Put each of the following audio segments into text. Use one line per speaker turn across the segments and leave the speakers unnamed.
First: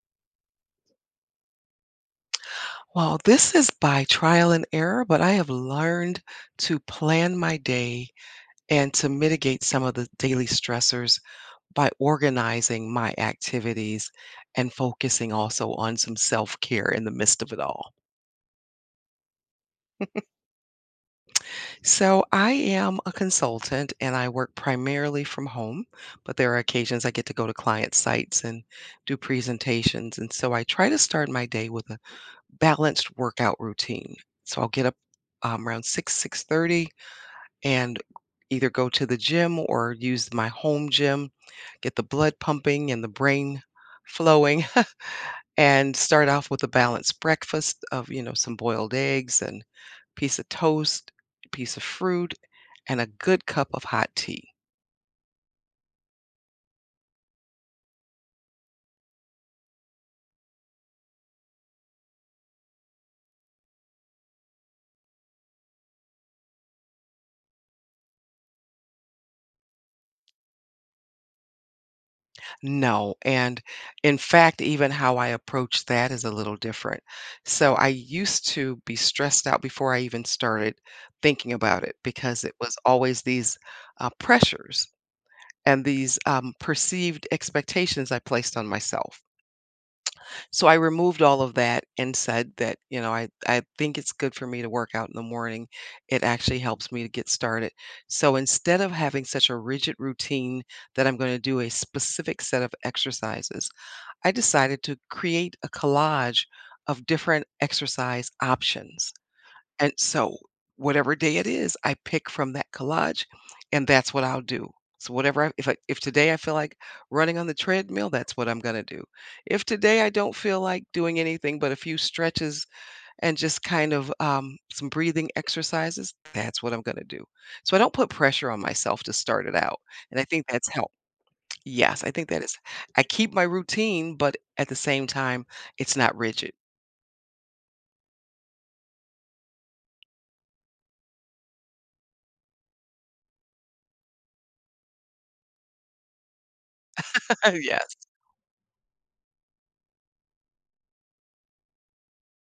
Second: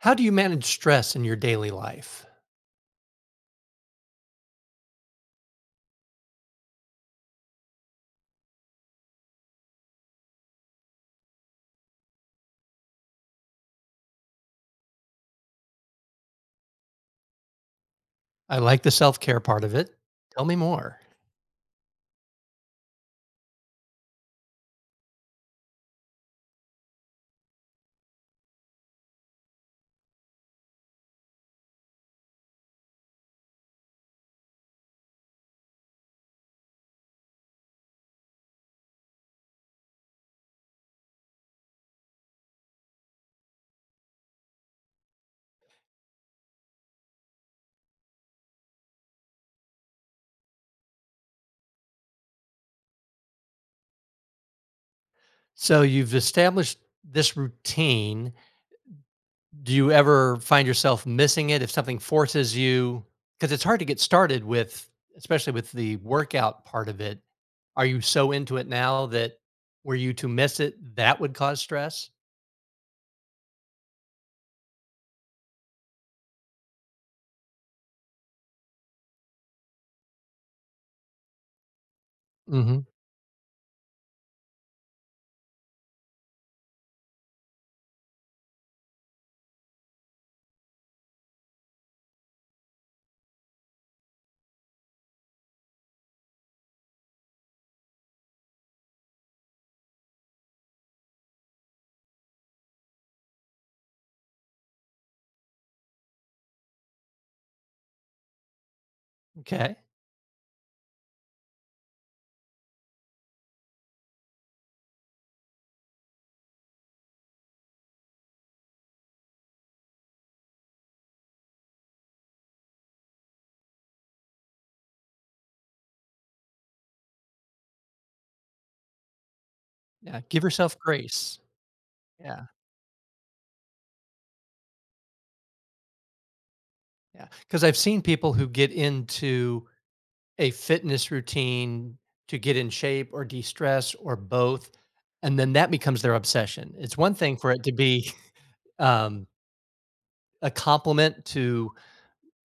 How do you manage stress in your daily life?
Well, this is by trial and error, but I have learned to plan my day and to mitigate some of the daily stressors by organizing my activities and focusing also on some self care in the midst of it all.
I like the self care part of it. Tell me more.
So, I am a consultant and I work primarily from home, but there are occasions I get to go to client sites and do presentations. And so, I try to start my day with a balanced workout routine. So, I'll get up around 6 6:30 and either go to the gym or use my home gym, get the blood pumping and the brain flowing, and start off with a balanced breakfast of, some boiled eggs and piece of toast, piece of fruit, and a good cup of hot tea.
So, you've established this routine. Do you ever find yourself missing it if something forces you? Because it's hard to get started with, especially with the workout part of it. Are you so into it now that were you to miss it, that would cause stress?
No, and in fact, even how I approach that is a little different. So I used to be stressed out before I even started thinking about it because it was
Hmm.
always these pressures and these perceived expectations I placed on myself. So I removed all of that and said that, I think it's good for me to work out in the morning. It actually helps me to get started. So instead of having such a rigid routine that I'm going to do a specific set of exercises, I decided to create a collage of different exercise options.
Okay.
And so, whatever day it is, I pick from that collage, and that's what I'll do. So whatever I if today I feel like running on the treadmill, that's what I'm gonna do. If today I don't feel like doing anything but a few stretches and just kind of some breathing exercises, that's what I'm gonna do. So I don't put pressure on myself to start it out, and
Yeah,
I
give
think that's
yourself
helped.
grace.
Yes, I think that
Yeah.
is. I keep my routine, but at the same time, it's not rigid.
Yeah. Because I've seen people who get into a fitness routine to get in shape or de-stress or both, and then that becomes their obsession. It's one thing for it to
Yes,
be, um, a complement to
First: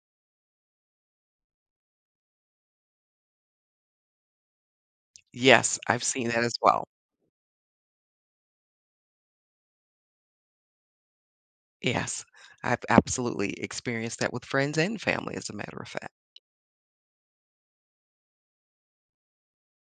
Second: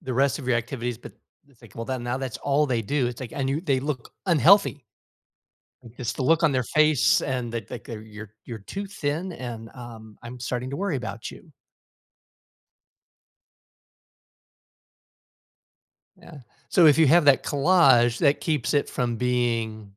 the rest of your activities, but it's like, well, then now that's all they do. It's like and you they look unhealthy.
yes,
Like,
I've
just the
seen
look
that
on
as
their
well.
face and that like they're, "You're too thin and, I'm starting to worry about you."
Yes, I've absolutely experienced that with friends and family, as a matter of fact.
Yeah. So if you have that collage, that keeps it from being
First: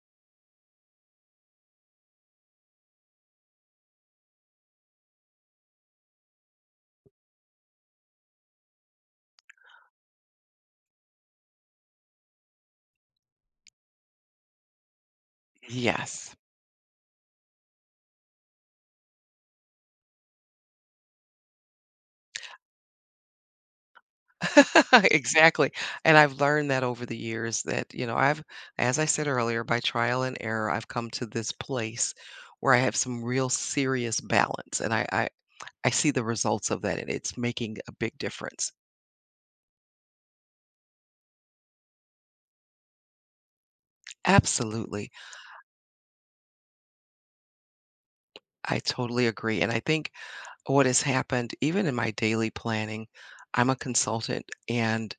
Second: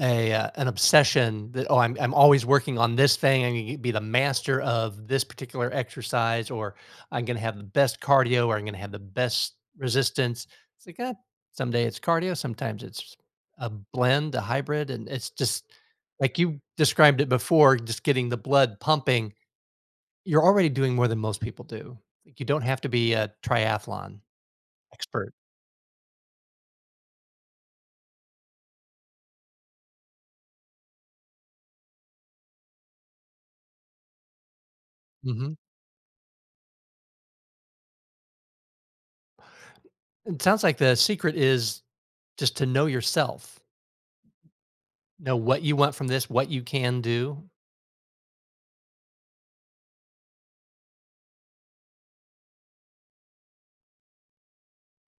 a an obsession that oh I'm always working on this thing. I'm gonna be the master of this particular exercise, or I'm gonna have the best cardio, or I'm gonna have the best resistance. It's like ah, someday it's cardio, sometimes it's a blend, a hybrid, and it's just
Yes.
like you described it before. Just getting the blood pumping, you're already doing more than most people do. Like you don't have to be a triathlon expert.
Exactly, and I've learned that over the years that, I've as I said earlier, by trial and error, I've come to this place where I have some real serious balance, and I I
Hmm.
I see the results of that, and it's making a big difference.
It sounds like the secret is just to know yourself.
Absolutely,
Know what you want from this, what you can do.
I totally agree, and I think what has happened, even in my daily planning, I'm a consultant, and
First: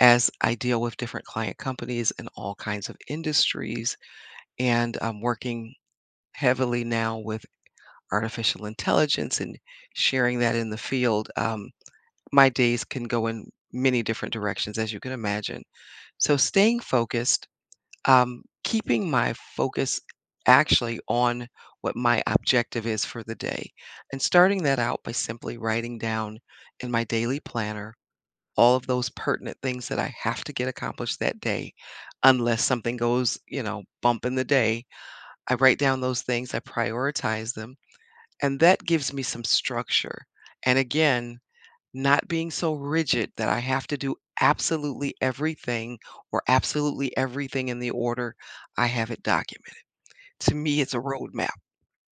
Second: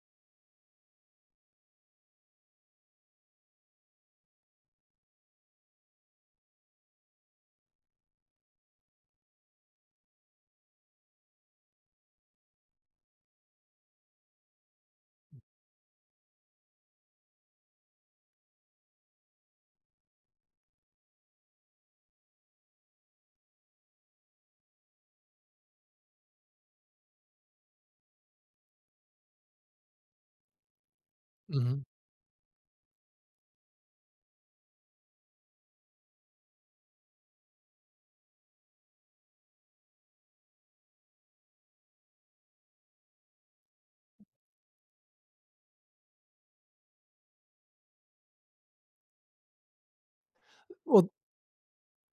as I deal with different client companies in all kinds of industries. And I'm working heavily now with artificial intelligence and sharing that in the field. My days can go in many different directions, as you can imagine. So, staying focused, keeping my focus actually on what my objective is for the day, and starting that out by simply writing down in my daily planner all of those pertinent things that I have to get accomplished that day
Mhm.
unless something goes, bump in the day. I write down those things, I prioritize them, and that gives me some structure. And again, not being so rigid that I have to do absolutely everything or absolutely everything in the order I have it documented. To me, it's a
Well,
roadmap.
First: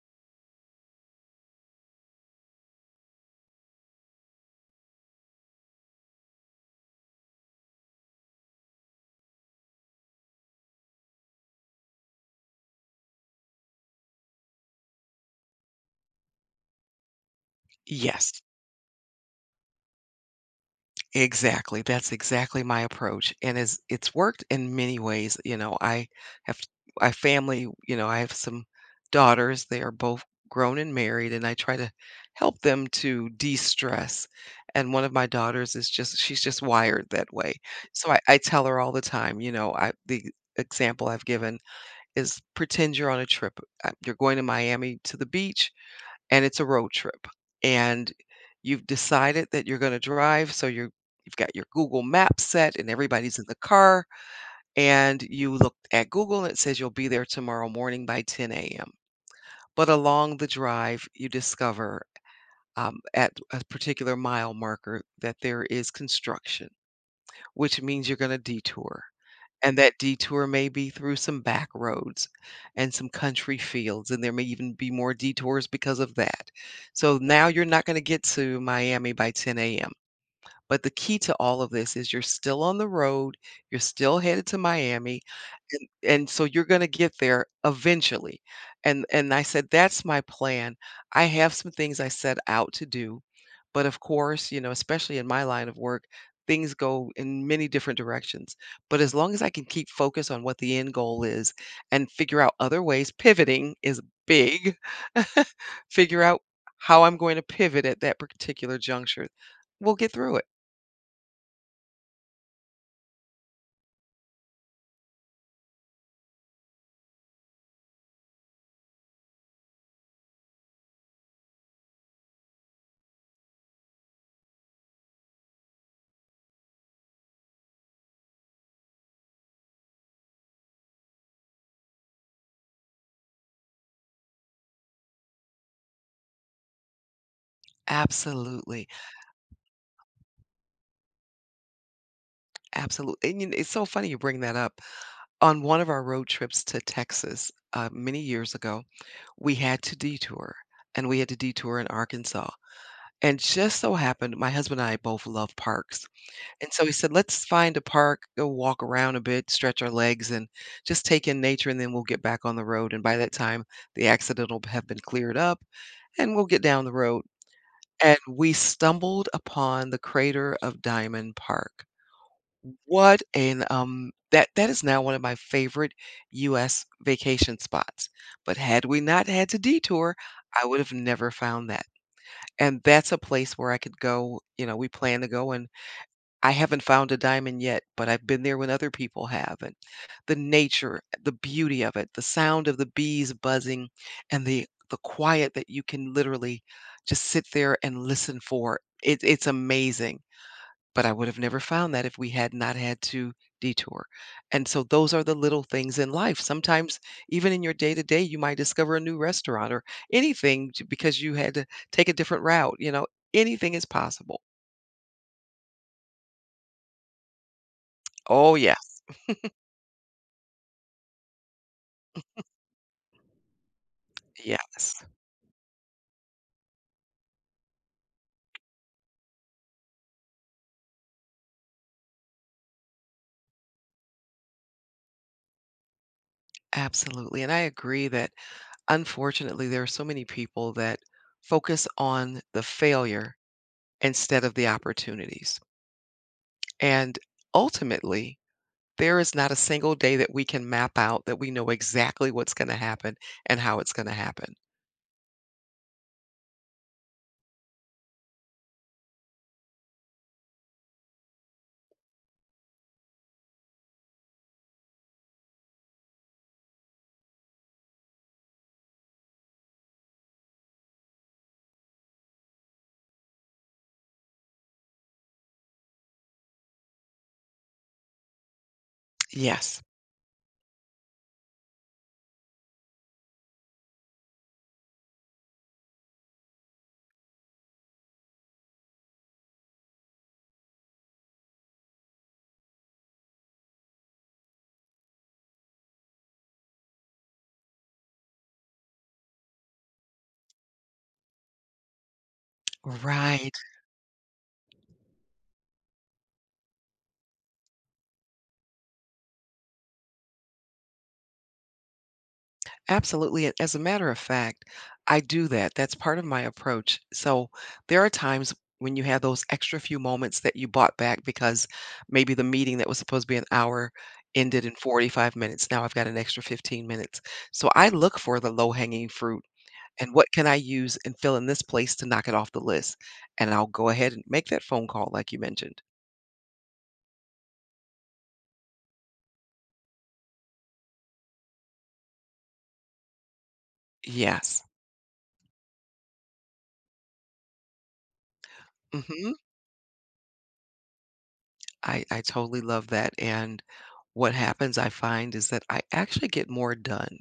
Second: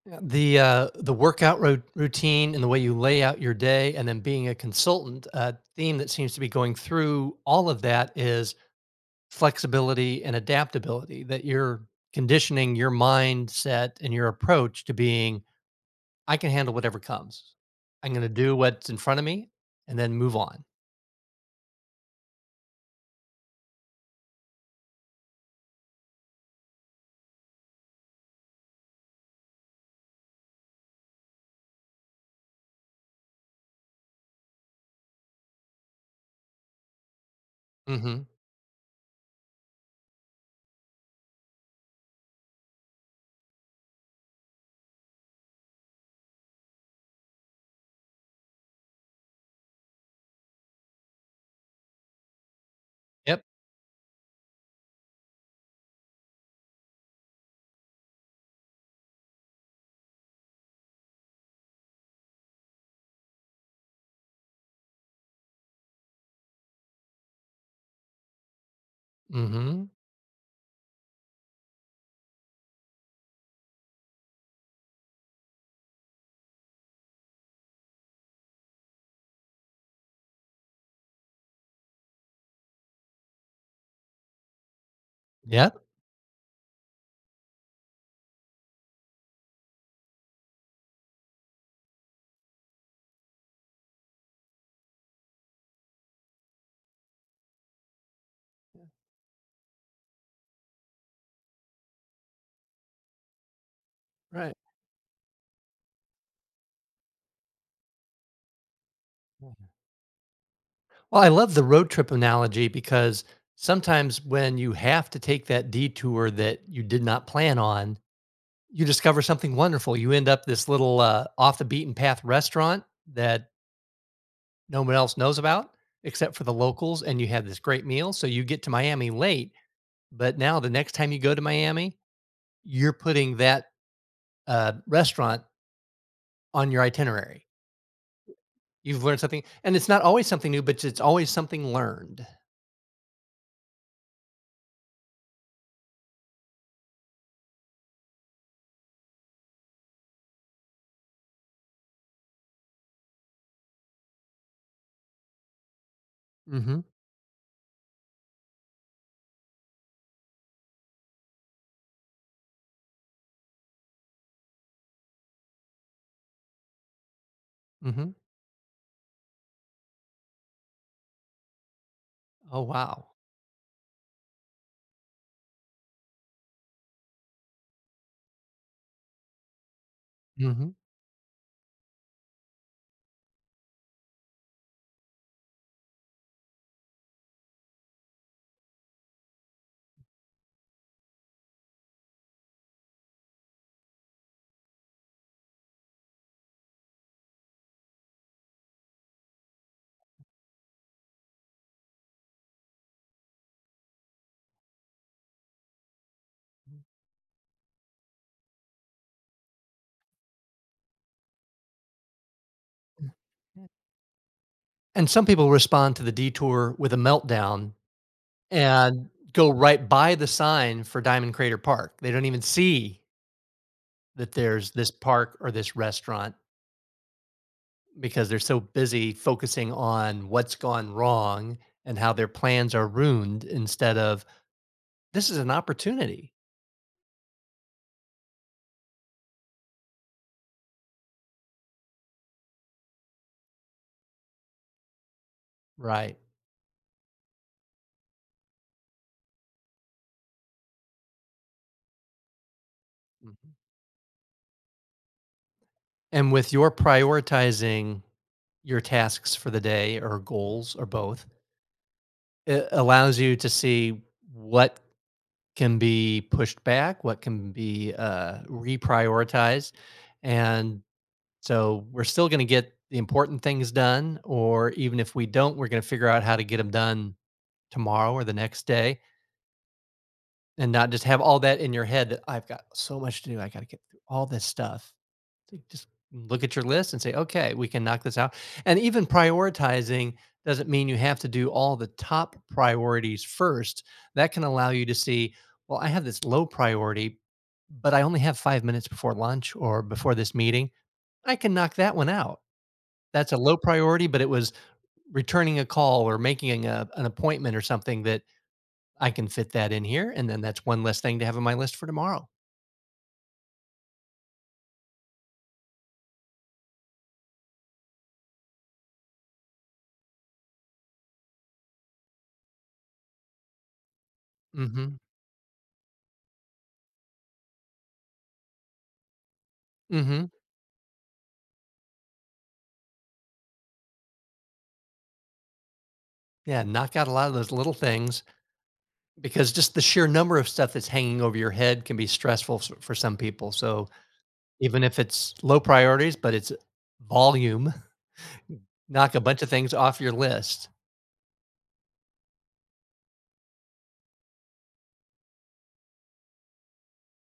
yeah, the workout ro routine and the way you lay out your day and then being a consultant, a theme that seems to be going through all of that is flexibility and adaptability, that you're conditioning your mindset and your approach to being I can handle whatever comes. I'm going to
Yes.
do what's in front of me and then move on.
Exactly, that's exactly my approach, and it's worked in many ways, I have I family, I have some daughters, they are both grown and married, and I try to help them to de-stress, and one of my daughters is just she's just wired that way, so I
Mhm.
I tell her all the time, I the example I've given is pretend you're on a trip, you're going to Miami to the beach, and it's a road trip. And you've decided that you're gonna drive, so you're you've got your Google Maps set and everybody's
Yep.
in the car, and you look at Google and it says you'll be there tomorrow morning by 10 AM. But along the drive, you discover at a particular mile marker that there is construction, which means you're going to detour. And
Mhm.
that detour may be through some back roads and some country fields, and there may even be more detours because of that. So now you're not going to get to Miami by 10 a.m. But the key to all of this is you're still on the road, you're still headed to Miami,
Yep.
and so you're gonna get there eventually. And I said, "That's my plan." I have some things I set out to do, but of course, especially in my line of work, things go in many different directions. But as long as I can keep focus on what the end goal is and figure out other ways, pivoting is
Right.
big. Figure out how I'm going to pivot at that particular juncture.
Yeah.
We'll get through it.
Well, I love the road trip analogy because sometimes when you have to take that detour that you did not plan on, you discover something wonderful. You end up this little, off the beaten path restaurant that no one else knows about except for the locals, and you have this great meal. So you get to Miami late, but now the next time you go to Miami, you're putting that, restaurant on your itinerary.
Absolutely,
You've learned something, and it's not always something new, but it's always something learned.
and you kn it's so funny you bring that up. On one of our road trips to Texas, many years ago, we had to detour, and we had to detour in Arkansas, and just so happened my husband and I both love parks, and
Mhm,
so he said, "Let's find a park, go walk around a bit, stretch our legs, and just take in nature, and then we'll get back on the road, and by that time, the accident will have been cleared up, and we'll get down the road."
mhm.
And we stumbled upon the crater of Diamond Park.
Oh, wow.
What an that is now one of my favorite US vacation spots, but had we not had to detour, I
Mhm.
would have never found that, and that's a place where I could go, we plan to go, and I haven't found a diamond yet, but I've been there when other people have, and the nature, the beauty of it, the sound of the bees buzzing, and the quiet that you can literally just sit there and listen for. It's amazing. But I would have never found that if we had not had to detour. And so those are the little things in life. Sometimes even in your day to day, you might discover a new restaurant or anything because you had to take a different route. Anything is possible.
And some people respond to the detour with a meltdown
Oh, yeah.
and go right by the sign for Diamond Crater Park. They don't even see that there's this
Yes.
park or this restaurant because they're so busy focusing on what's gone wrong and how their plans are ruined instead of, "This is an opportunity."
Absolutely. And I agree that unfortunately, there are so many people that focus on the failure instead of the opportunities.
Right.
And ultimately, there is not a single day that we can map out that we know exactly what's gonna happen
Mhm.
and how it's gonna happen.
And with your prioritizing your tasks for the day or goals or both, it allows you to see what can be pushed back, what can be, reprioritized, and so we're still gonna get the important things done, or even if we don't, we're gonna figure out how to get them done tomorrow or the next day,
Yes.
and not just have all that in your head that, "I've got so much to do, I gotta get through all this stuff," to just look at your list and say, okay, we can knock this out. And even prioritizing doesn't mean you have to do all the top priorities first. That can allow you to see, well, I have this low priority, but I only have 5 minutes before lunch or before this meeting. I can knock that one out. That's a low
Right.
priority, but it was returning a call or making a, an appointment or something that I can fit that in here. And then that's one less thing to have on my list for tomorrow.
Absolutely, and as a matter of fact, I do that, that's part of my approach. So, there are times when you have those extra few moments that you bought back because maybe the meeting that was supposed to be an hour ended
Mm
in
hmm.
45 minutes, now I've got an extra 15 minutes. So, I look for the low-hanging fruit
Mm
and
hmm.
what can I use and fill in this place to knock it off the list? And I'll go ahead and make that phone call like you mentioned.
Yeah, knock out a lot of those little things. Because just the sheer number of stuff that's hanging over your head can be stressful s for some people, so
Yes.
even if it's low priorities, but it's volume, knock a
Mhm.
bunch of things off your list.
I totally love that, and what happens, I find, is that I actually get more done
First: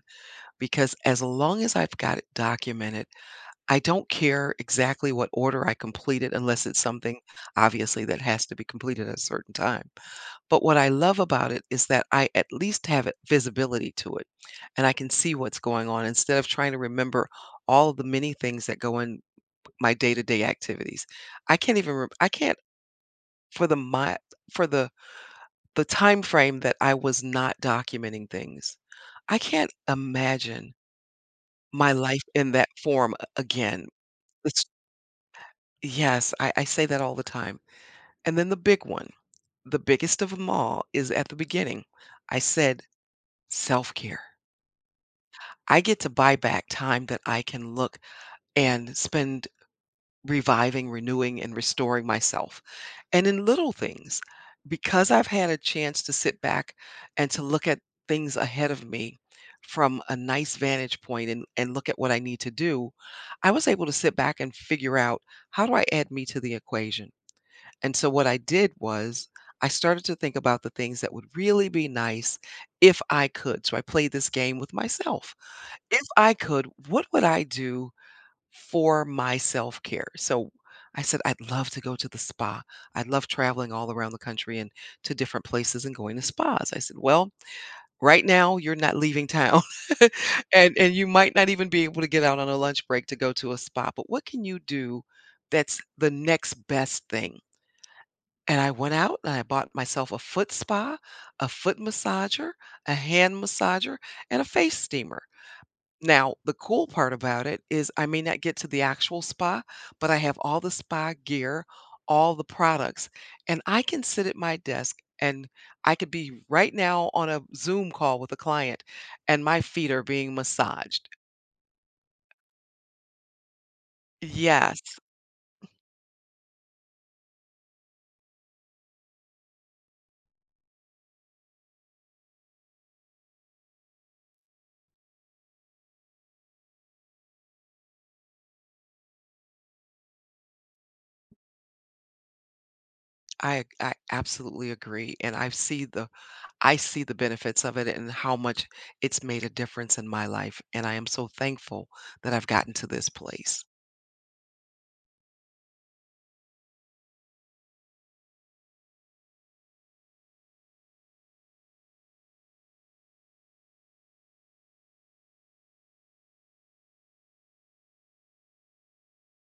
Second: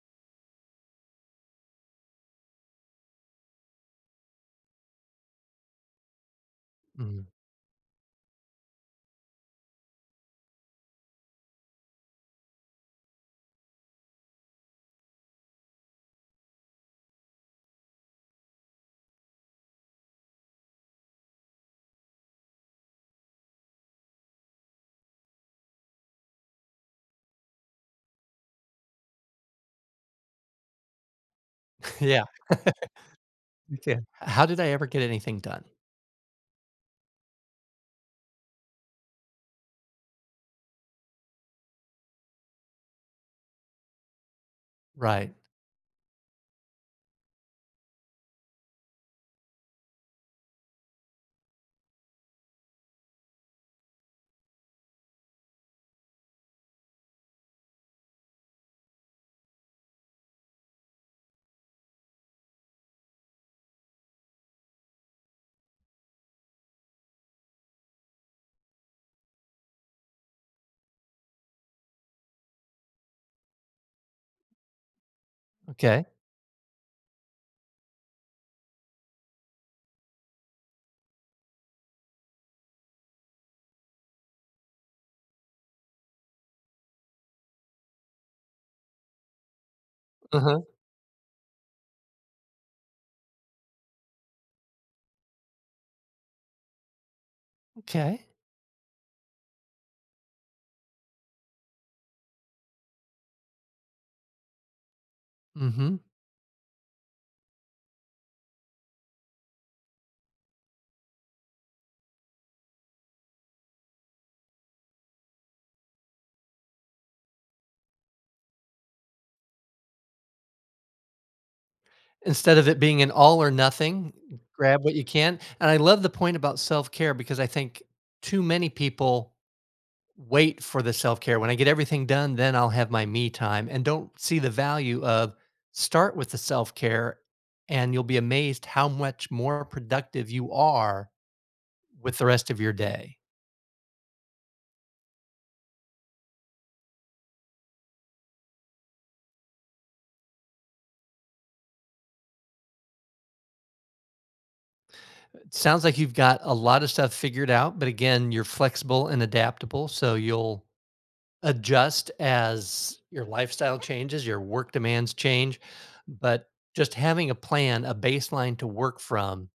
because as long as I've got it documented, I don't care exactly what order I complete it unless it's something,
Mm.
obviously, that has to be completed at a certain time. But what I love about it is that I at least have it visibility to it, and I can see what's going on instead of trying to remember all of the many things that go in my day-to-day activities. I can't even rem I can't for the my for the time frame that I was not documenting things, I can't imagine my life
Yeah,
in that form a
you
again.
can. How did
It's
I ever get anything done?
yes, I say that all the time. And then the big one, the biggest of them all is at the beginning. I said self-care.
Right.
I get to buy back time that I can look and spend reviving, renewing, and restoring myself. And in little things, because I've had a chance to sit back and to look at things ahead of me from a nice vantage point and look at what I need to do, I was able to sit back and figure out how do I add me to the equation? And so what I did was I started to think about the things that would really be nice if I could. So I played this game with myself if
Okay.
I could, what would I do for my self-care? So I said, I'd love to go to the spa. I love traveling all around the country and to different places and going to spas. I said, well, right now you're not leaving town
Uh-huh.
and you might not even be able to get out on a lunch break to go to a spa, but what can you do that's the next best thing?
Okay.
And I went out and I bought myself a foot spa, a foot massager, a hand massager, and a face steamer.
Mhm.
Now, the cool part about it is I may not get to the actual spa, but I have all the spa gear, all the products, and I can sit at my desk and I could be right now on a Zoom call with a client and my feet are being massaged.
Instead of it being an all or nothing, grab
Yes,
what you can, and I love the point about self-care because I think too many people wait for the self-care. When I get everything done, then I'll have my me time and don't see the value of start with the self-care and you'll be amazed how much more productive you are with the rest of your day.
I absolutely agree and I see the benefits of it and how much it's made a difference in my life and I am so thankful that I've gotten to this place.
It sounds like you've got a lot of stuff figured out, but again, you're flexible and adaptable, so you'll adjust as your lifestyle changes, your work demands change, but just having a plan, a baseline to work from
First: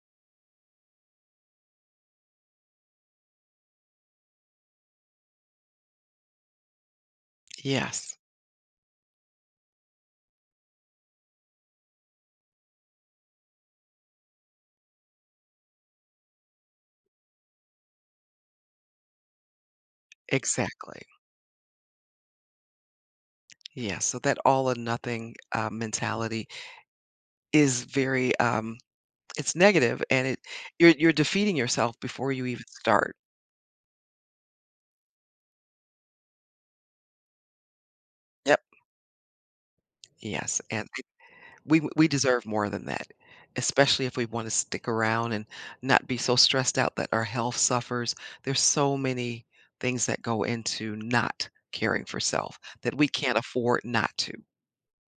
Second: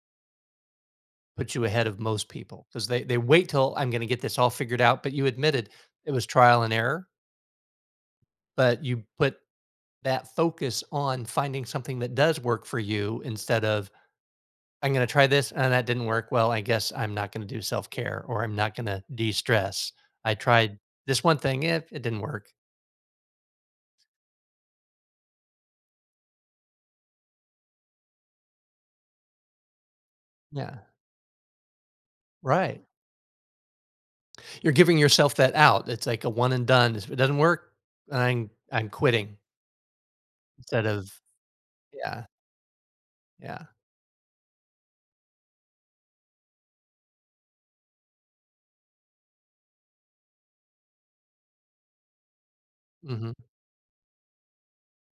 put you ahead of most people because they wait till I'm going to get this all figured out. But you admitted it was trial and error,
Yes,
but you put that focus on finding something that does work for you instead of I'm going to try this and that didn't work. Well, I guess I'm not going to do self care or I'm not going to de stress. I tried
exactly.
this one thing, if it didn't work.
Yeah, so that all or nothing mentality is very it's negative and it
Yeah,
you're defeating yourself before you even
right.
start.
You're giving yourself that out. It's like a one and done. If it doesn't work, I'm
Yep.
I'm quitting
Yes,
instead
and
of
we
yeah,
deserve more than that,
yeah.
especially if we want to stick around and not be so stressed out that our health suffers. There's so many things that go into not caring for self that we
Hmm.
can't afford not to.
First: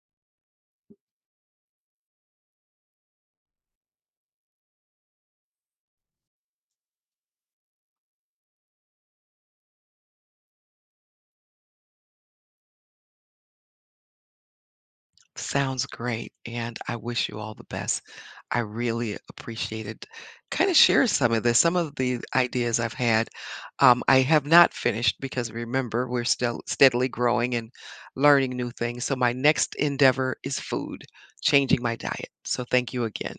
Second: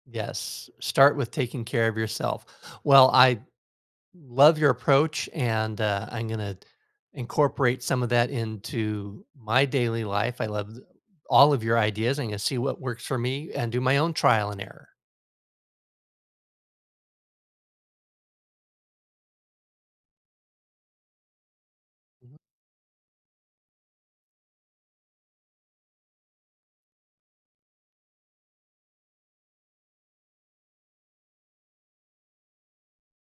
Yes, start with taking care of yourself. Well, I love your approach, and I'm going to incorporate some of that into my daily life. I love all of your ideas. I'm going to see what works for me and do my own trial and error.
Sounds great, and I wish you all the best. I really appreciated kind of share some of this, some of the ideas I've had. I have not finished because remember, we're still steadily growing and learning new things. So my next endeavor is food, changing my diet. So thank you again.